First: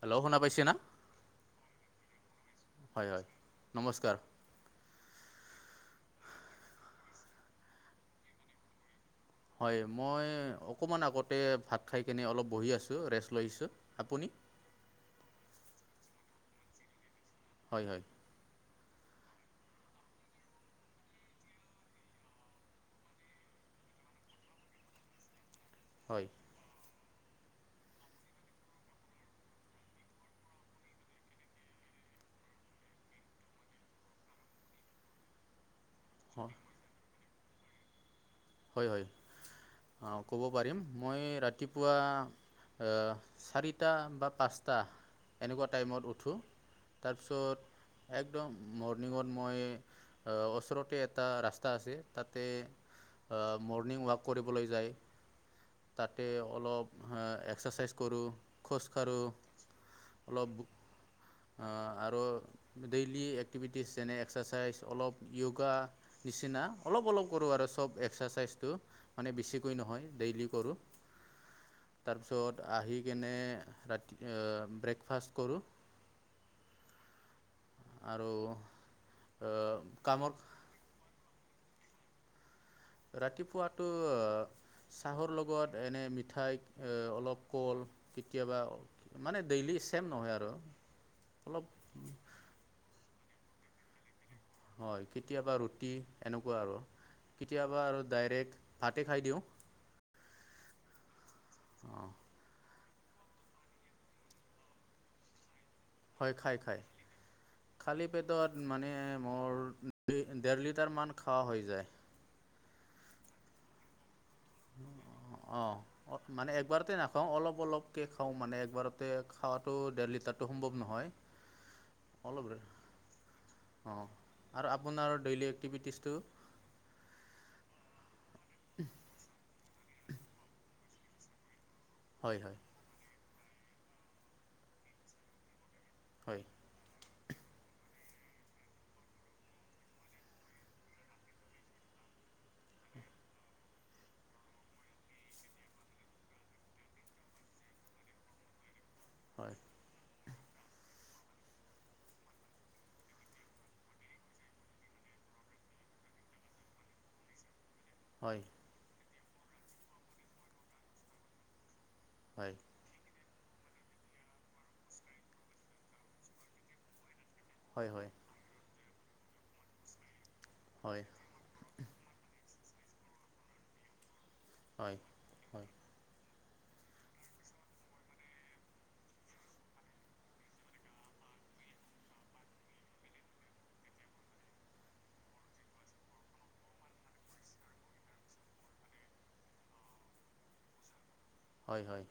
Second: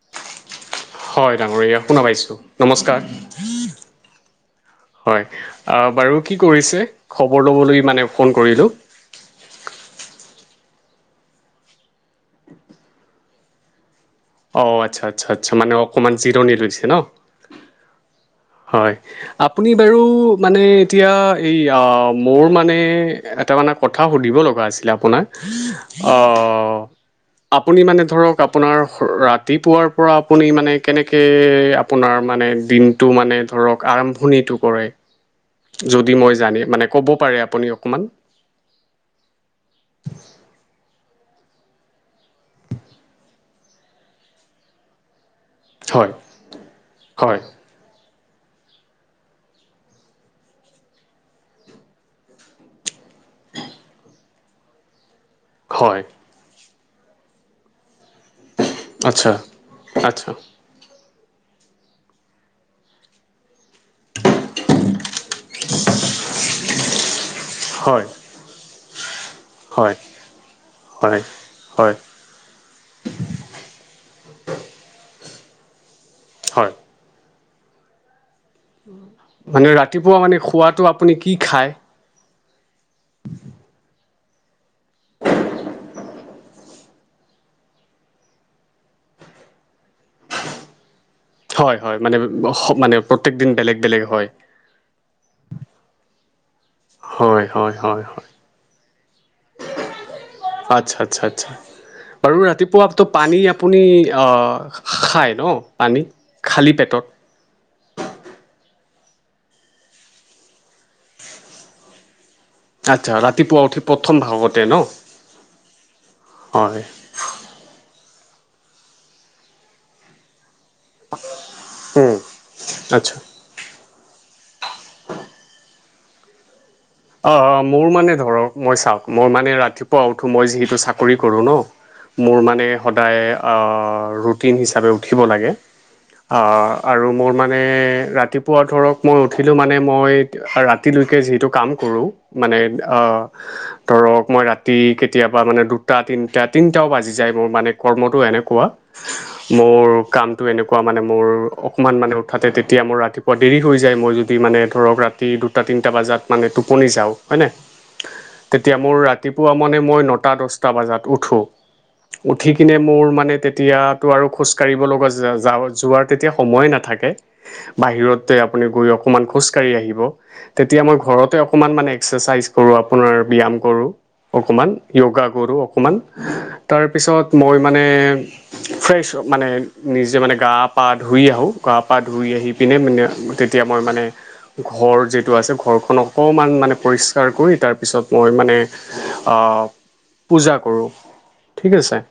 Hello শুনা পাইছে না? হয় ডাঙৰীয়া শুনা পাইছো, নমস্কাৰ। হয় হয় নমস্কাৰ। হয়, অ' বাৰু কি কৰিছে? খবৰ ল'বলৈ মানে ফোন কৰিলোঁ। হয় মই অকনমান আগতে ভাত খাই কিনে অলপ বহি আছো ৰেষ্ট লৈছোঁ, আপুনি। অ' আচ্ছা আচ্ছা আচ্ছা মানে অকণমান জিৰণি লৈছে ন। হয় হয়। হয়, আপুনি বাৰু মানে এতিয়া এই এ মোৰ মানে এটা মানে কথা সুধিব লগা আছিলে আপোনাক, হয় অ'। আপুনি মানে ধৰক আপোনাৰ ৰাতিপুৱাৰ পৰা আপুনি মানে কেনেকে আপোনা [unintelligible] মানে দিন [unintelligible] মানে ধৰক আৰম্ভণিটো কৰে, যদি মই জানি মানে ক'ব পাৰে আপুনি অকণমান। হয় হয়, অ' ক'ব পাৰিম, মই ৰাতিপুৱা অ' চাৰিটা বা পাঁচটা এনেকুৱা হয় টাইমত উঠোঁ, হয় তাৰপিছত একদম মৰ্ণিংত মই অ' ওচৰতে এটা ৰাস্তা আছে তাতে অ' মৰ্ণিং ৱাক কৰিবলৈ যায়, হয় তাতে অলপ এ এক্সাৰচাইজ কৰো খোজ কাঢ়ো, আচ্ছা, আচ্ছা। অলপ অ' আৰু ডেইলি এক এক্টিভিটিছ যেনে এক্সাৰচাইজ অলপ য়োগা নিচিনা, অলপ অলপ কৰোঁ আৰু চব হয়, [unintelligible] মানে বেছিকৈ হয়, নহয় ডেইলি কৰো। হয়, হয়, তাৰপিছত আহি কেনে ৰাতি এ ব্ৰেকফাষ্ট কৰো। হয়। আৰু মানে ৰাতিপুৱা কামৰ মানে খোৱাটো আপুনি কি খায়। ৰাতিপুৱাতো এ চাহৰ লগত এনে মিঠাই এ অলপ কল কেতিয়াবা মানে ডেইলি ছেম নহয় আৰু। অলপ হয় হয় মানে মানে প্ৰত্যেক দিন বেলেগ বেলেগ হয়। হয় কেতিয়াবা ৰুটি এনেক [unintelligible] আৰু, হয়, হয়, কেতিয়াবা হয়, আৰু হয়। ডাইৰেক্ট ভাতে খাই দিওঁ। আচ্ছা আচ্ছা আচ্ছা, অঁ বাৰু ৰাতিপ [unintelligible] পানী আপুনি অ' খায় ন পানী, হয় খাই খালী খাই পেটত। খালী পেটত মানে মোৰ দেৰ লিটাৰ মান খোৱা হৈ যায়। আচ্ছা, ৰাতিপুৱা উঠি প্ৰথম ভাগতে ন? অ', মানে হয়, একবাৰতে নাখাওঁ অলপ, অলপ কে, খাওঁ মানে একবাৰতে খাৱাটো ডেৰলিটাৰ [unintelligible] সম্ভৱ নহয়, উম, অলপ আচ্ছা। অ' আৰু আপোনাৰ ডেইলি এক্টিভিটিছটো। অ'-অ', মোৰ মানে ধৰক মই চাওঁক মই মানে ৰাতিপুৱা উঠো মই যিহেতু চাকৰি কৰোঁ ন'। হয় মোৰ হয় মানে সদায় অ' ৰুটিন হিচাপে উঠিব লাগে। অ' হয় আৰু মোৰ মানে ৰাতিপুৱা ধৰক মই উঠিলোঁ মানে মই ৰাতিলৈকে যিহেতু কাম কৰোঁ মানে অ' ধৰক মই ৰাতি কেতিয়াবা মানে দুটা তিনিটা-তিনিটা তিনিটাও বাজি যায় মোৰ মানে কৰ্মটো এনেকুৱা, মোৰ কামটো এনেকুৱা মানে মোৰ অকণমান মানে উঠাতে তেতিয়া মোৰ ৰাতিপুৱা দেৰি হৈ যায় মই যদি মানে ধৰক ৰাতি দুটা তিনিটা বাজি তিনিটাত মানে টোপনি যাওঁ হয়নে, হয় তেতিয়া মোৰ ৰাতি ৰাতিপুৱা মানে মই নটা দহটা বজাত উঠোঁ, উঠি হয় কিনে মোৰ মানে তেতিয়া তেতিয়াতো আৰু খোজকাঢ়িব লগা যা যোৱাৰ তেতিয়া সময় নাথাকে হয় হয় বাহিৰতে আপুনি গৈ অকমান খোজকাঢ়ি আহিব তেতিয়া মই হয় ঘৰতে অকণমান মানে এক্সেচাইজ কৰোঁ, আপোনাৰ ব্যয়াম কৰোঁ অকমান, হয় যোগা কৰোঁ হয় অকমান। তাৰপিছত মই মানে ফ্ৰেছ মানে নিজে মানে গা পা ধুই আহোঁ। গা পা ধুই আহি পিনে মানে তেতিয়া মই মানে ঘৰ যিটো আছে ঘৰখনক অকণমান মানে পৰিষ্কাৰ কৰি তাৰপিছত মই মানে অ' পূজা কৰোঁ। ঠিক হয় হয় আছে, হয়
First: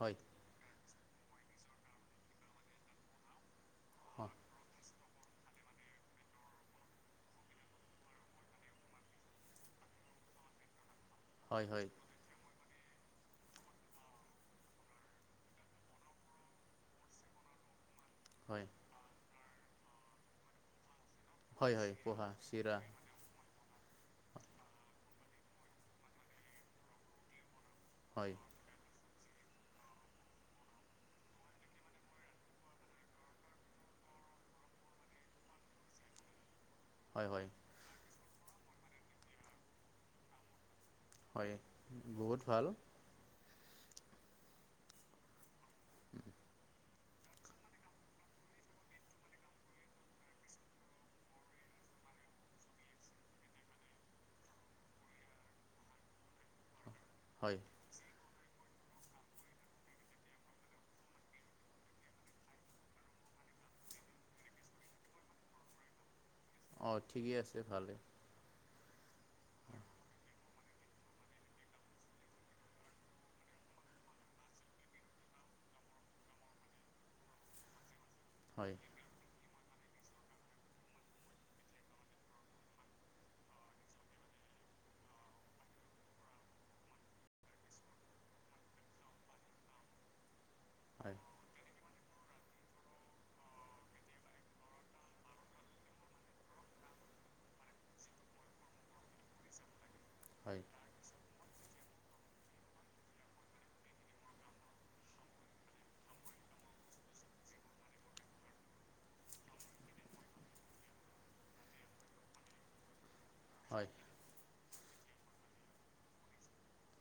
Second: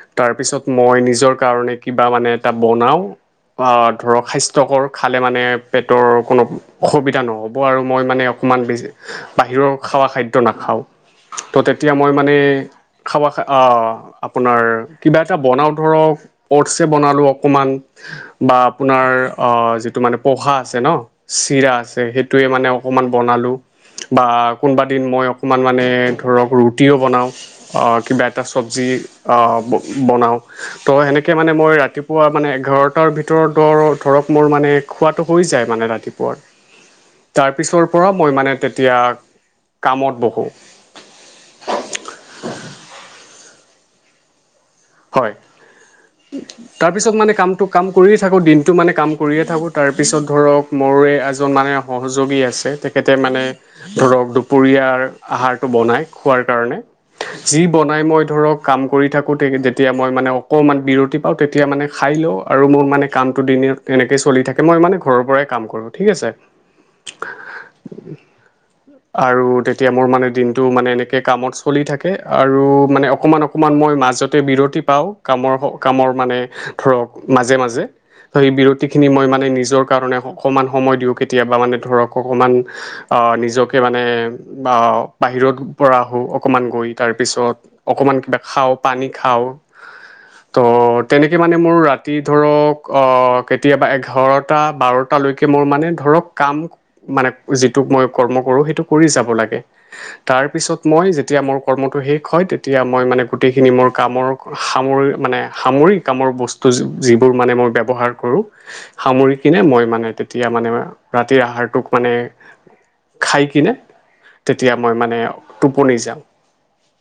হয় হয় তাৰপিছত মই নিজৰ কাৰণে কিবা মানে এটা বনাও। অ' ধৰক স্বাস্থ্যকৰ খালে মানে পেটৰ কোনো অসুবিধা নহ'ব আৰু মই মানে ইমান বেছি বাহিৰৰ খোৱা খাদ্য নাখাওঁ, তো হয় হয় তেতিয়া মই মানে খাৱা খা অ', আপোনাৰ কিবা এটা বনাওঁ ধৰক ওটচে বনালোঁ অকণমান। বা আপোনাৰ অ' যিটো মানে পোহা আছে ন' চিৰা হয় হয় আছে, পোহা সেইটোৱে মানে চিৰা অকমান বা কোনবাদিন মই অকমান মানে ধৰক, ৰুটিও বনাও। কিবা হয় এটা চবজি অ, ব বনাওঁ। তো এনেকে মানে মই ৰাতিপুৱা মানে এঘাৰটাৰ ভিতৰতৰ ধৰক মোৰ মানে খোৱাটো হৈ যায় মানে ৰাতিপুৱা হয় হয় তাৰ পিছৰ পৰা মই মানে তেতিয়া কামত বহোঁ। হয়, বহুত ভাল। হয়। তাৰপিছত মানে কামটো, কাম কৰিয়ে থাকোঁ দিনটো মানে কাম কৰিয়ে থাকোঁ, তাৰপিছত ধৰক মোৰে এজন মানে সহযোগী আছে, তেখেতে মানে ধৰক দুপৰীয়াৰ আহাৰটো বনাই খোৱাৰ কাৰণে। হয় যি বনাই মই ধৰক কাম কৰি থাকোতেই কেতিয়াবা তেতিয়া মই মানে অকণমান বিৰতি পাওঁ, তেতিয়া মানে খাই লওঁ আৰু মোৰ মানে কামটো দিনত এনেকৈ চলি থাকে মই মানে ঘৰৰ পৰাই কাম কৰোঁ, ঠিক আছে? অ, ঠিকেই আছে ভালে আৰু তেতিয়া মোৰ মানে দিনটো মানে এনেকে কামত চলি থাকে আৰু মানে অকমান অকমান মই মাজতে বিৰত পাওঁ, কামৰ মানে ধৰক, মাজে মাজে সেই হয় বিৰতিখিনি মই মানে নিজ মোৰ কাম অকণমান সময় দিওঁ কেতিয়াবা মানে অকণমান নিজকে মানে অ, বাহিৰৰ পৰা আহোঁ অকণমান গৈ, তাৰপিছত অকণমান কিবা খাওঁ, পানী খাওঁ [unintelligible] ত' হয় তেনেকে মানে মোৰ ৰাতি ধৰক, অহ, কেতিয়াবা এঘাৰটা, বাৰটালৈকে মোৰ মানে ধৰক কাম মানে যিটোক মই কৰ্ম কৰো সেইটো কৰি যাব লাগে- তাৰ হয় পিছত মই যেতিয়া মোৰ কৰ্মটো শেষ হয় তেতিয়া মই মানে গোটেইখিনি মোৰ কামৰ সামৰি মানে সামৰি, কামৰ বস্তু যিবোৰ মানে মই ব্যৱহাৰ কৰোঁ, সামৰি কিনে মই মানে তেতিয়া মানে ৰাতিৰ আহাৰটোক মানে খাই কিনে, হয় তেতিয়া মই মানে টোপনি যাওঁ।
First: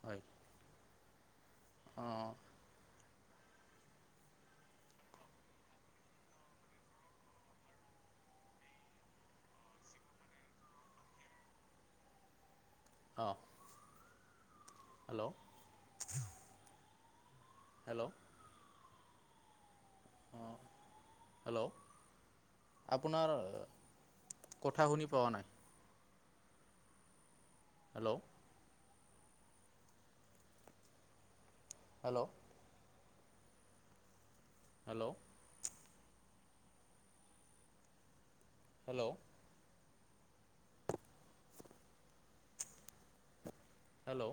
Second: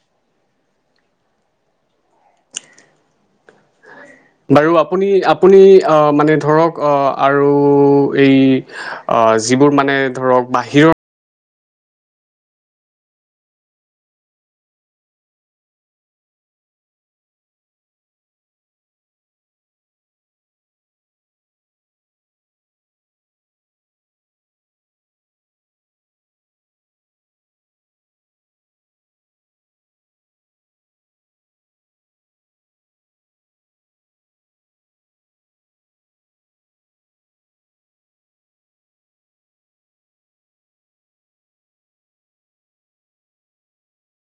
হয়, অ' অ'। বাৰু আপুনি আপুনি অ' মানে ধৰক অ' আৰু এই অ, যিবোৰ মানে ধৰক বাহিৰৰ অহ হেল্ল' হেল্ল' অ' হেল্ল'। আপোনাৰ কথা শুনি পোৱা নাই। Hello hello hello hello hello.